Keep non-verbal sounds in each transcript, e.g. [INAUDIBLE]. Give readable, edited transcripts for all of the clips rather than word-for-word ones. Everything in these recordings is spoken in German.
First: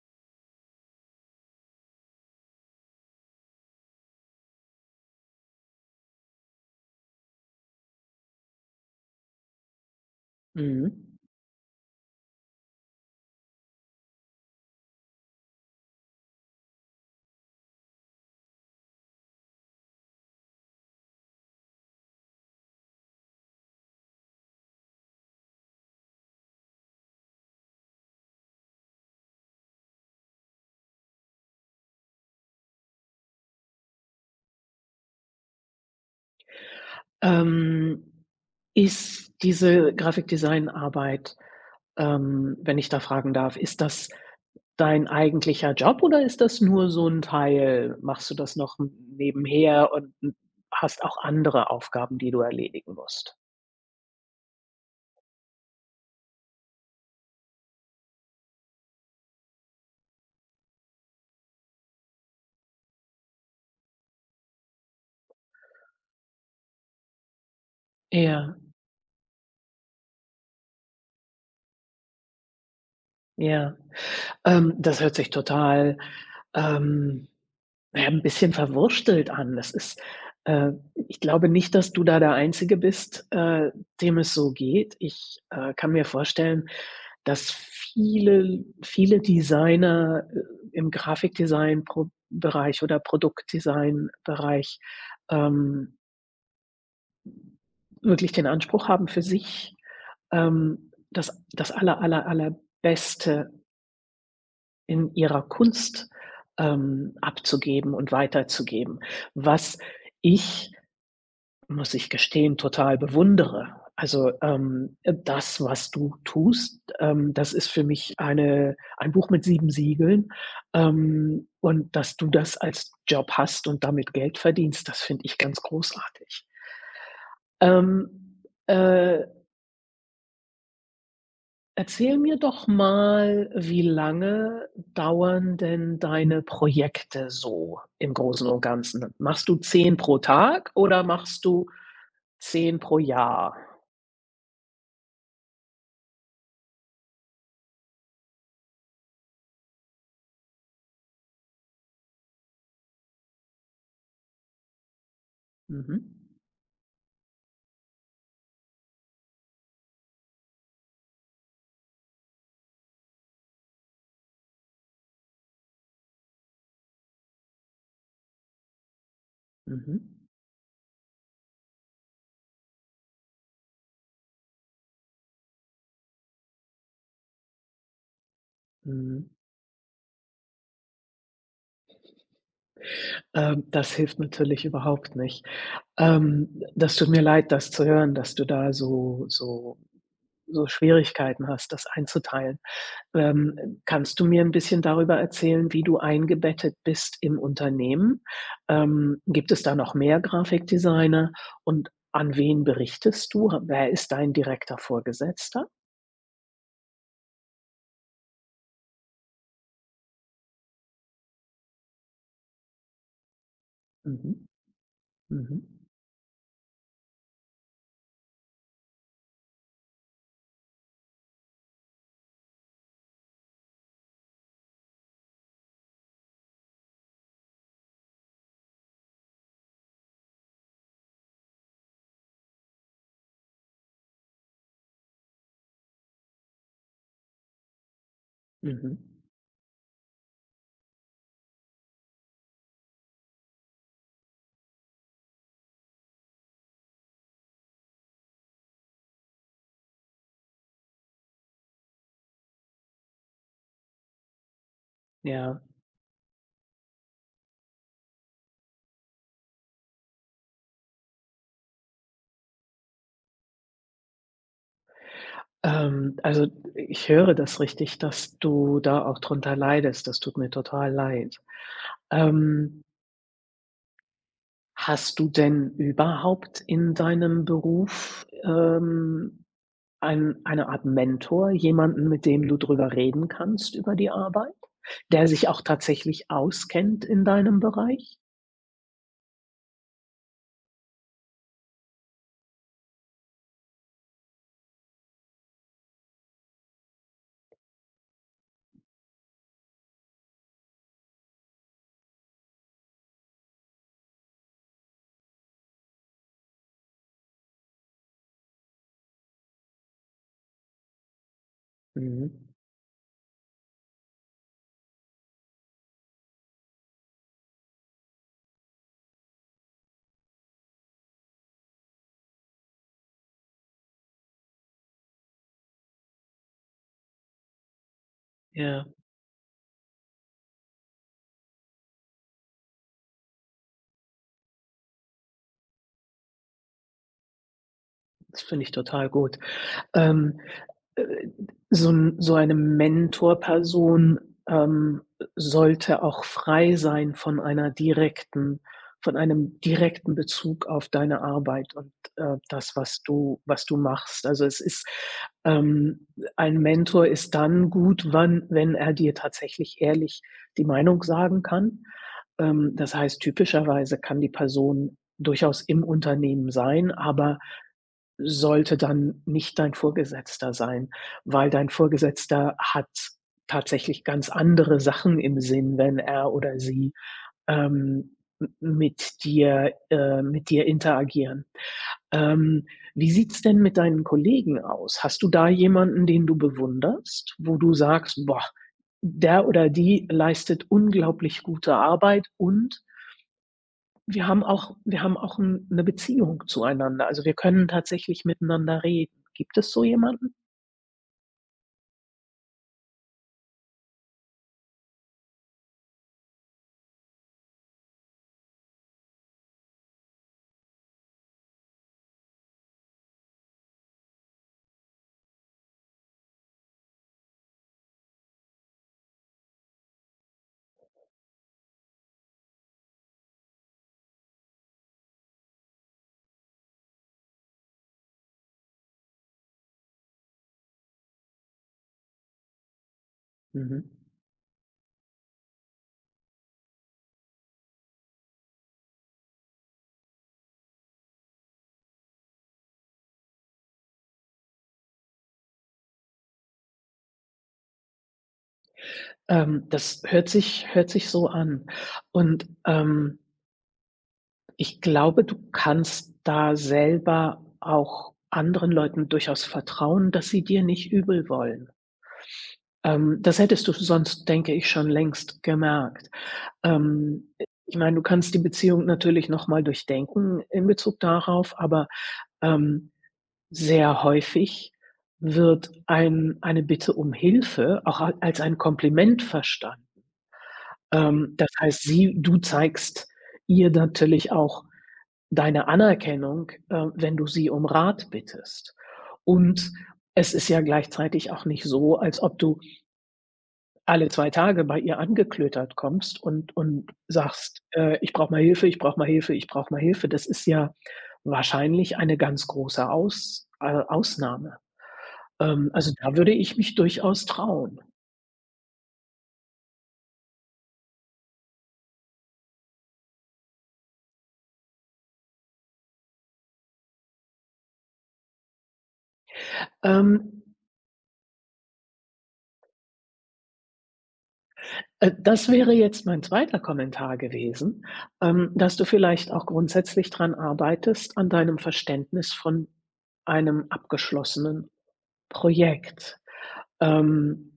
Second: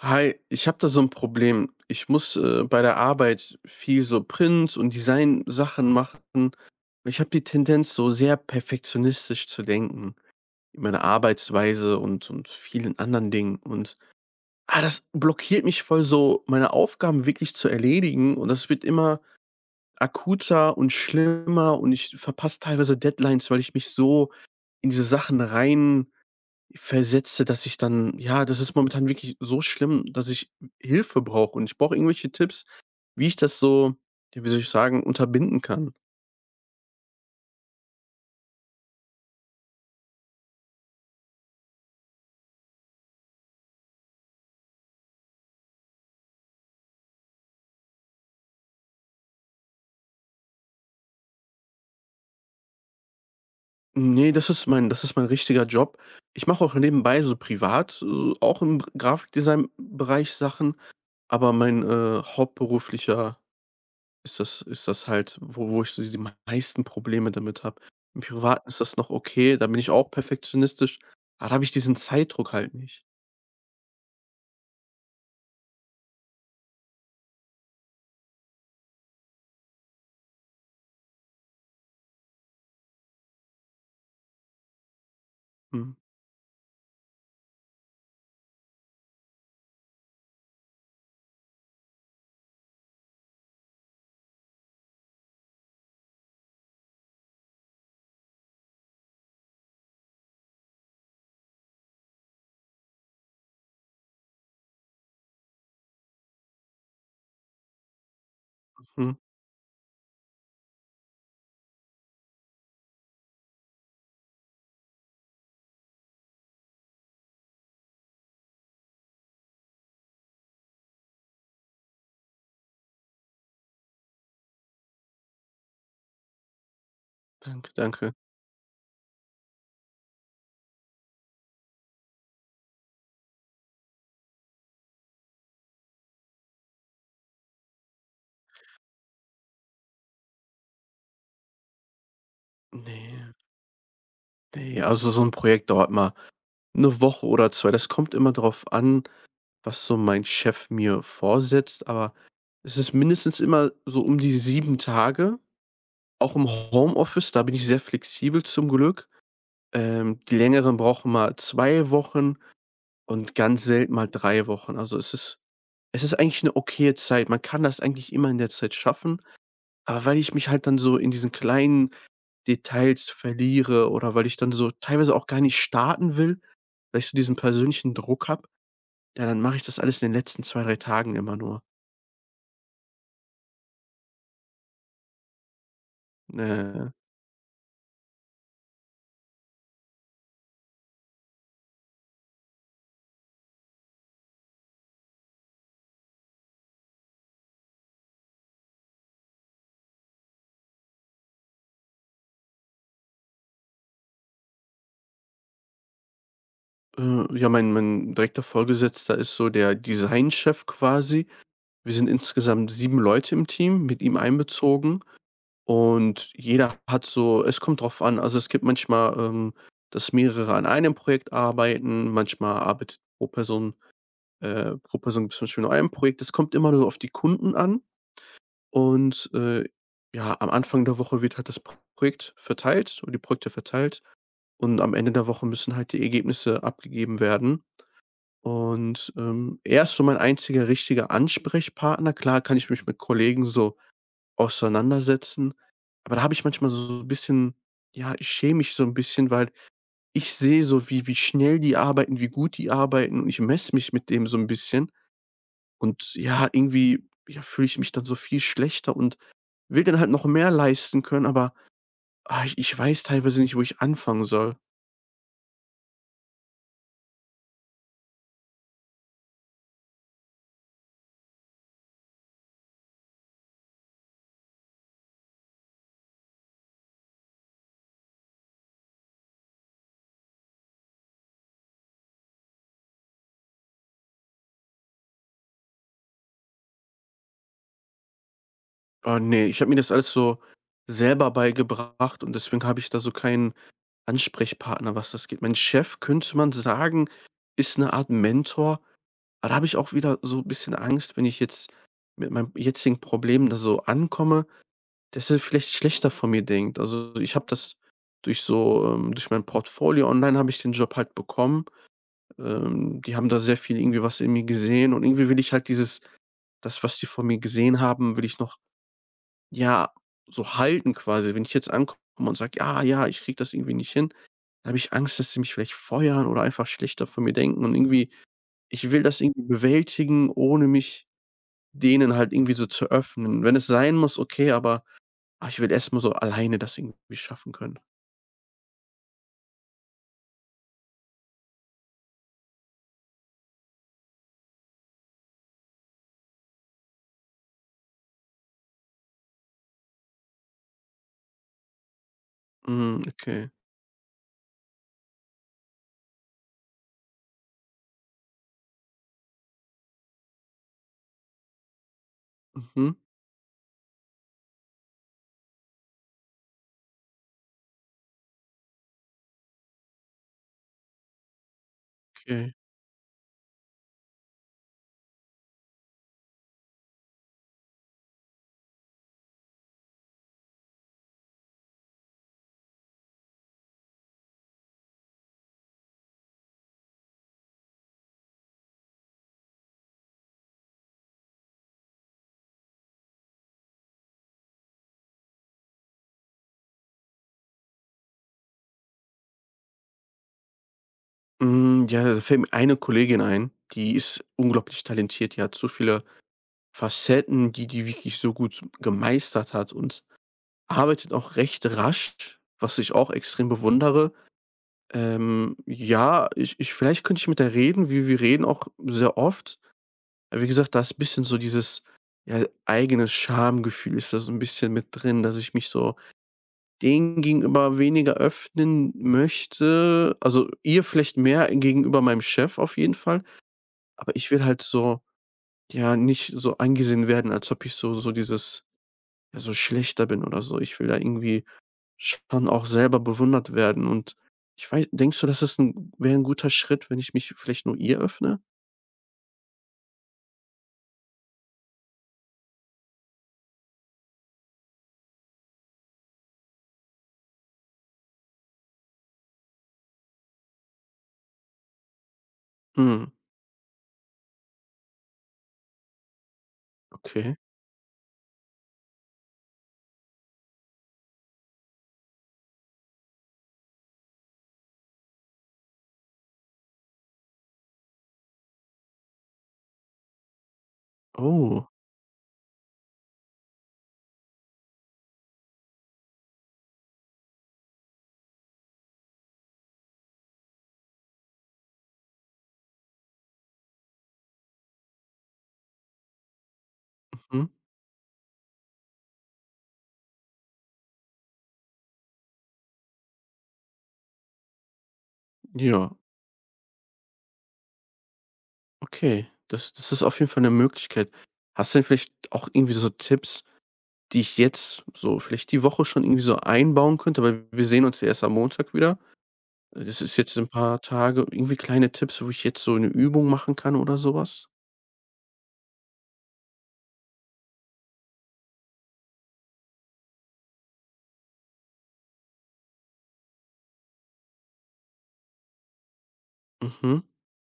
Hi, ich habe da so ein Problem. Ich muss, bei der Arbeit viel so Print und Design-Sachen machen. Ich habe die Tendenz, so sehr perfektionistisch zu denken in Mhm. meiner Arbeitsweise und vielen anderen Dingen und, das blockiert mich voll so, meine Aufgaben wirklich zu erledigen, und das wird immer akuter und schlimmer und ich verpasse teilweise Deadlines, weil ich mich so in diese Sachen rein Versetze, dass ich dann, ja, das ist momentan wirklich so schlimm, dass ich Hilfe brauche und ich brauche irgendwelche Tipps, wie ich das so, ja, wie soll ich sagen, unterbinden kann. Ähm, Ist diese Grafikdesignarbeit, wenn ich da fragen darf, ist das dein eigentlicher Job oder ist das nur so ein Teil? Machst du das noch n nebenher und n hast auch andere Aufgaben, die du erledigen musst? Ne, das ist mein richtiger Job. Ich mache auch nebenbei so privat, auch im Gr Grafikdesign-Bereich Sachen, aber mein, hauptberuflicher ist das halt, wo ich so die meisten Probleme damit habe. Im Ja, Privaten ist das noch okay, da bin ich auch perfektionistisch, aber da habe ich diesen Zeitdruck halt nicht. ja. Das hört sich total, ähm, ja, 'n bisschen verwurstelt an. Das ist äh, Ich glaube nicht, dass du da der Einzige bist, dem es so geht. Ich kann Mhm, mir vorstellen, dass viele Designer im Grafikdesign Bereich oder Produktdesign-Bereich, ähm, wirklich den Anspruch haben für sich, das allerbeste in ihrer Kunst abzugeben und weiterzugeben. mhm. Was ich Muss ich gestehen, total bewundere. Also, das, was du tust, das ist für mich ein Buch mit 7 Siegeln. Und dass du das als Job hast und damit Geld verdienst, das finde ich ganz großartig. Danke, danke. Ähm, äh, Erzähl mir doch mal, wie lange dauern denn deine Projekte so im Großen und Ganzen? Machst du 10 pro Tag oder machst du 10 pro Ne, Jahr? ne, also so 'n Projekt dauert mal 'ne Woche oder 2. Das kommt immer drauf an, was so mein Chef mir vorsetzt, aber es ist mindestens immer so um die 7 Tage, Mhm. auch im Homeoffice, da bin ich sehr flexibel zum Glück. Die längeren brauchen mal 2 Wochen und ganz selten mal 3 Wochen. Also, es ist eigentlich 'ne okaye Zeit. Man kann das eigentlich immer in der Zeit schaffen, Mhm. aber weil ich mich halt dann so in diesen kleinen Details verliere oder weil ich dann so teilweise auch gar nicht starten will, weil ich so diesen persönlichen Druck habe, ja, Mhm. dann mache ich das alles in den letzten zwei drei Tagen immer nur. Das hilft natürlich überhaupt nicht. Äh, Das tut mir leid, das zu hören, dass du da so Schwierigkeiten hast, das einzuteilen. Kannst du mir ein bisschen darüber erzählen, wie du eingebettet bist im Unternehmen? Gibt es da noch mehr Grafikdesigner und an wen berichtest du? Wer ist dein direkter Vorgesetzter? Ja, mein direkter Vorgesetzter ist so der Designchef quasi. Wir sind insgesamt 7 Leute im Team, mit ihm Mhm. einbezogen, Mhm. und jeder hat so, es kommt drauf an. Also, es gibt manchmal, dass mehrere an einem Projekt arbeiten, manchmal arbeitet pro Person gibt's zum Beispiel nur ein Projekt. Es kommt immer nur auf die Kunden an. Und, ja, am Anfang der Woche wird halt das P Projekt verteilt und die Projekte verteilt und am Ende der Woche müssen halt die Ergebnisse abgegeben werden. Mhm. Mhm. Und, er ist so mein einziger richtiger Ansprechpartner. Klar kann ich mich mit Kollegen so auseinandersetzen, aber da habe ich manchmal so ein bisschen, ja, ich schäme mich so ein bisschen, weil ich sehe so, wie schnell die arbeiten, wie gut die arbeiten, und ich messe mich mit dem so ein bisschen. Ja. Und ja, irgendwie, ja, fühle ich mich dann so viel schlechter und will dann halt noch mehr leisten können, aber, ich weiß teilweise nicht, wo ich anfangen soll. Also, ich höre das richtig, dass du da auch drunter leidest. Das tut mir total leid. Ähm, Hast du denn überhaupt in deinem Beruf, eine Art Mentor, jemanden, mit dem du drüber reden kannst über die Arbeit, der sich auch tatsächlich auskennt in deinem Bereich? Oh ne, ich habe mir das alles so selber beigebracht und deswegen habe ich da so keinen Ansprechpartner, was das geht. Mein Chef, könnte man sagen, ist eine Art Mentor, aber da habe ich auch wieder so 'n bisschen Angst, wenn ich jetzt mit meinem jetzigen Problem da so ankomme, dass er vielleicht schlechter von mir denkt. Also, ich habe das durch so, durch mein Portfolio online habe ich den Job halt bekommen. Mhm. Die haben da sehr viel irgendwie was in mir gesehen und irgendwie will ich halt dieses, das, was die von mir gesehen haben, will ich noch, ja, so halten quasi. Wenn ich jetzt ankomme und sage: „Ja, ja, ich kriege das irgendwie nicht hin“, dann habe ich Angst, dass sie mich vielleicht feuern oder einfach schlechter von mir denken, und irgendwie Ja, ich will das irgendwie bewältigen, ohne mich denen halt irgendwie so zu öffnen. Wenn es sein muss, okay, aber, ich will erst mal so alleine das irgendwie schaffen können. das finde ich total gut. Ähm, Äh, so 'n so eine Mentorperson, ähm, sollte auch frei sein von einer direkten von einem direkten Bezug auf deine Arbeit und, das, Hm, okay. was du machst. Also, es ist ähm, ein Mentor ist dann gut, wann wenn er dir tatsächlich ehrlich die Meinung sagen kann. Das Mhm, heißt, typischerweise kann die Person durchaus im Unternehmen sein, aber sollte dann nicht dein Vorgesetzter sein, weil dein okay. Vorgesetzter hat tatsächlich ganz andere Sachen im Sinn wenn er oder sie m mit dir interagieren. Ähm, Wie sieht's denn mit deinen Kollegen aus? Hast du da jemanden, den du bewunderst, wo du sagst: „Boah, der oder die leistet unglaublich gute Arbeit und wir haben auch 'n 'ne Beziehung zueinander. Also, wir können tatsächlich miteinander reden. Gibt es so jemanden? Hm, ja, da fällt mir eine Kollegin ein, die ist unglaublich talentiert. Die hat so viele Facetten, die wirklich so gut gemeistert hat und arbeitet auch recht rasch, was ich auch extrem bewundere. Ja, ich vielleicht könnte ich mit der reden. Wie wir reden auch sehr oft. Wie gesagt, da ist ein bisschen so dieses, ja, eigene Schamgefühl ist da so 'n bisschen mit drin, dass ich mich so denen gegenüber weniger öffnen möchte. Also, ihr vielleicht mehr gegenüber meinem Chef auf jeden Fall. Mhm. Aber ich will halt so, ja, nicht so angesehen werden, als ob ich so dieses, ja, so schlechter bin oder so. Ich will da irgendwie schon auch selber bewundert werden, und ich weiß, denkst du, das ist ein wäre ein guter Schritt, wenn ich mich vielleicht nur ihr öffne? Das hört sich so an. Und, ich glaube, du kannst da selber auch anderen Leuten durchaus vertrauen, dass sie dir nicht übel wollen. Hm, Das hättest du sonst, denke ich, schon längst gemerkt. Ähm, okay. Ich meine, du kannst die Beziehung natürlich noch mal durchdenken in Bezug darauf, aber, ähm sehr häufig wird eine Bitte um Hilfe auch a als ein Kompliment verstanden. Das Oh, heißt, sie du zeigst ihr natürlich auch deine Anerkennung, wenn du sie um Rat bittest. Und es ist ja gleichzeitig auch nicht so, als ob du alle 2 Tage bei ihr angeklötert kommst und mhm. sagst: Ich brauche mal Hilfe, ich brauche mal Hilfe, ich brauche mal Hilfe.“ Das ist ja wahrscheinlich eine ganz große Ausnahme. Ja, Also, da würde ich mich durchaus trauen. okay. Das ist auf jeden Fall eine Möglichkeit. Hast du denn vielleicht auch irgendwie so Tipps, die ich jetzt so vielleicht die Woche schon irgendwie so einbauen könnte? Weil wir sehen uns ja erst am Montag wieder. Das ist jetzt Ähm, in 'n paar Tage irgendwie kleine Tipps, wo ich jetzt so 'ne Übung machen kann oder so was? Das wäre jetzt mein zweiter Kommentar gewesen, dass du vielleicht auch grundsätzlich dran arbeitest, an deinem Verständnis von einem abgeschlossenen Projekt. Mhm. Ähm,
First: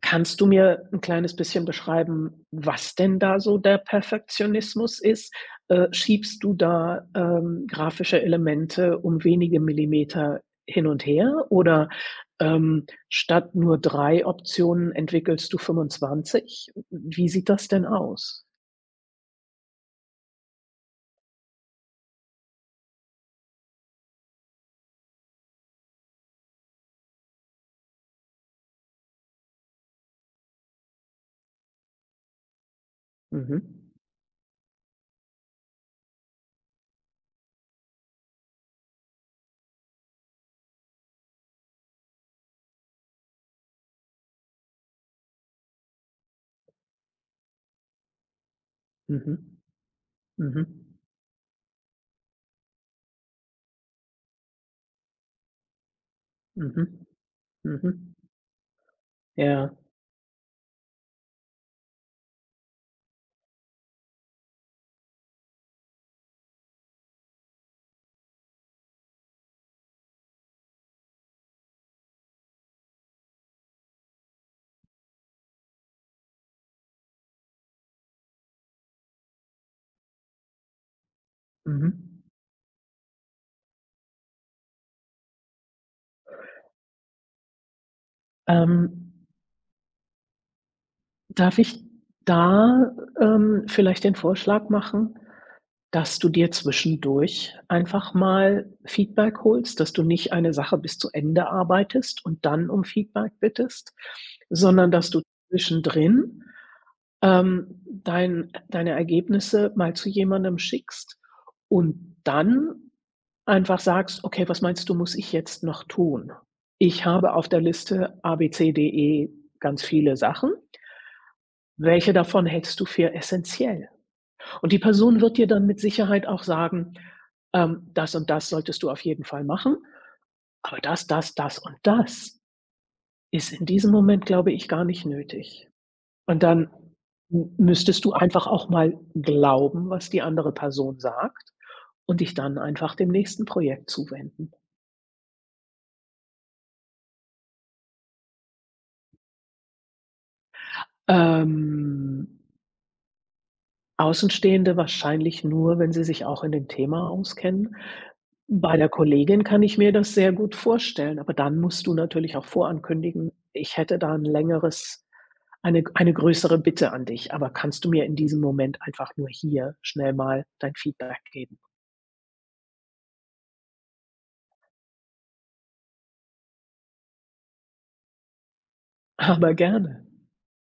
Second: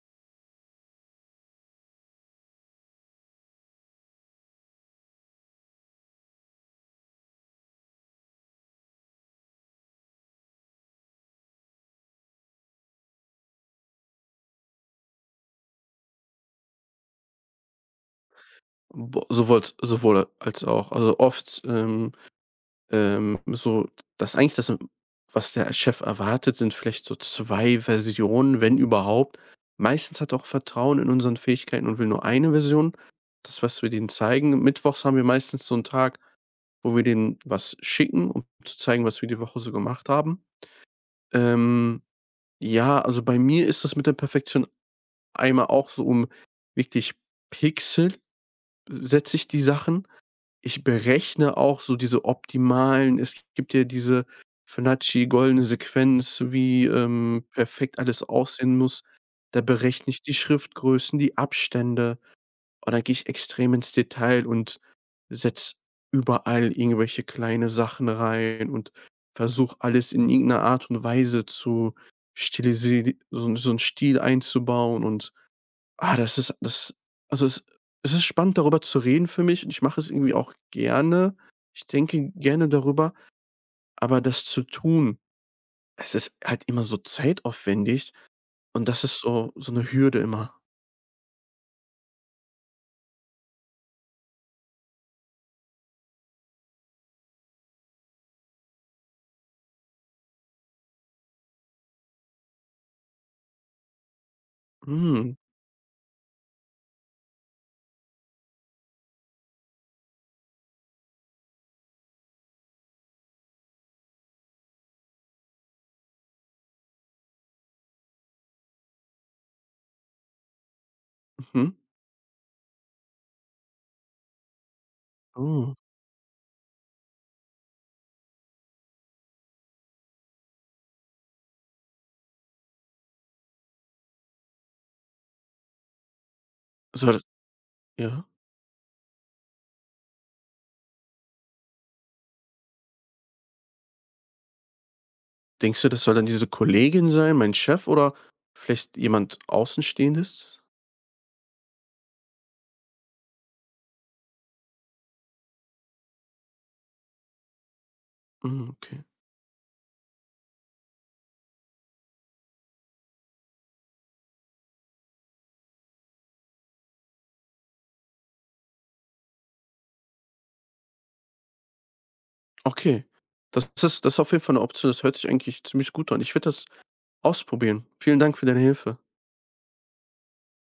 Kannst du mir ein kleines bisschen beschreiben, was denn da so der Perfektionismus ist? Schiebst du da, grafische Elemente um wenige Millimeter hin und her oder, statt nur drei Optionen entwickelst du 25? Wie sieht das denn aus? Bo sowohl als auch. Also, oft, so, dass eigentlich das, was der Chef erwartet, sind vielleicht so 2 Versionen, wenn überhaupt. Meistens hat er auch Vertrauen in unseren Fähigkeiten und will nur eine Version, Mhm. das, was wir denen zeigen. Mittwochs haben wir meistens so 'n Tag, wo wir denen was schicken, um zu zeigen, was wir die Woche so gemacht haben. Ähm Ja, also bei mir ist das mit der Perfektion einmal auch so um wirklich Pixel setze ich Mhm. die Sachen. Ich Mhm. berechne auch so diese optimalen, es gibt ja diese Fibonacci goldene Sequenz, wie, Mhm. Mhm. perfekt Mhm. alles aussehen muss. Da Ja. berechne ich die Schriftgrößen, die Abstände. Und dann gehe ich extrem ins Detail und setze überall irgendwelche kleine Sachen rein und versuche alles in irgendeiner Art und Weise zu stilisieren, so 'n Stil einzubauen, und, das ist das, also, es ist spannend, darüber zu reden für mich, und ich mache es irgendwie auch gerne. Ich Mhm. denke gerne darüber, aber das zu tun, es ist halt immer so zeitaufwendig, und das Ähm, ist so eine Hürde immer. Darf ich da, vielleicht den Vorschlag machen, dass du dir zwischendurch einfach mal Feedback holst, dass du nicht eine Sache bis zu Ende arbeitest und dann um Feedback bittest, sondern dass du Hm, zwischendrin deine Ergebnisse mal zu jemandem schickst und dann einfach sagst: „Okay, was meinst du, muss ich jetzt noch tun? Ich habe auf der Liste A, B, C, D, E ganz viele Sachen. mhm, Welche davon hältst du für essentiell? Und die Person wird dir dann oh, mit Sicherheit auch sagen, „Das und das solltest du auf jeden Fall machen, aber das, das, das und das ist in diesem Moment, glaube ich, gar nicht nötig.“ Und dann so, m müsstest du ja? einfach auch mal glauben, was die andere Person sagt, und dich dann einfach dem nächsten Projekt zuwenden. Denkst du, das soll dann diese Kollegin sein, mein Chef oder vielleicht jemand Außenstehendes? Ähm, Außenstehende wahrscheinlich nur, wenn sie sich auch in dem Thema auskennen. Mhm, Bei der okay. Kollegin kann ich mir das sehr gut vorstellen, aber dann musst du natürlich auch vorankündigen: „Ich hätte da 'n längeres eine größere Bitte an dich, aber kannst du mir in diesem Moment einfach nur hier schnell mal dein Feedback geben?“ Okay. Das ist auf jeden Fall eine Option. Das hört sich eigentlich ziemlich gut an. Ich werde das ausprobieren. Vielen Dank für deine Hilfe. [LAUGHS] Aber gerne.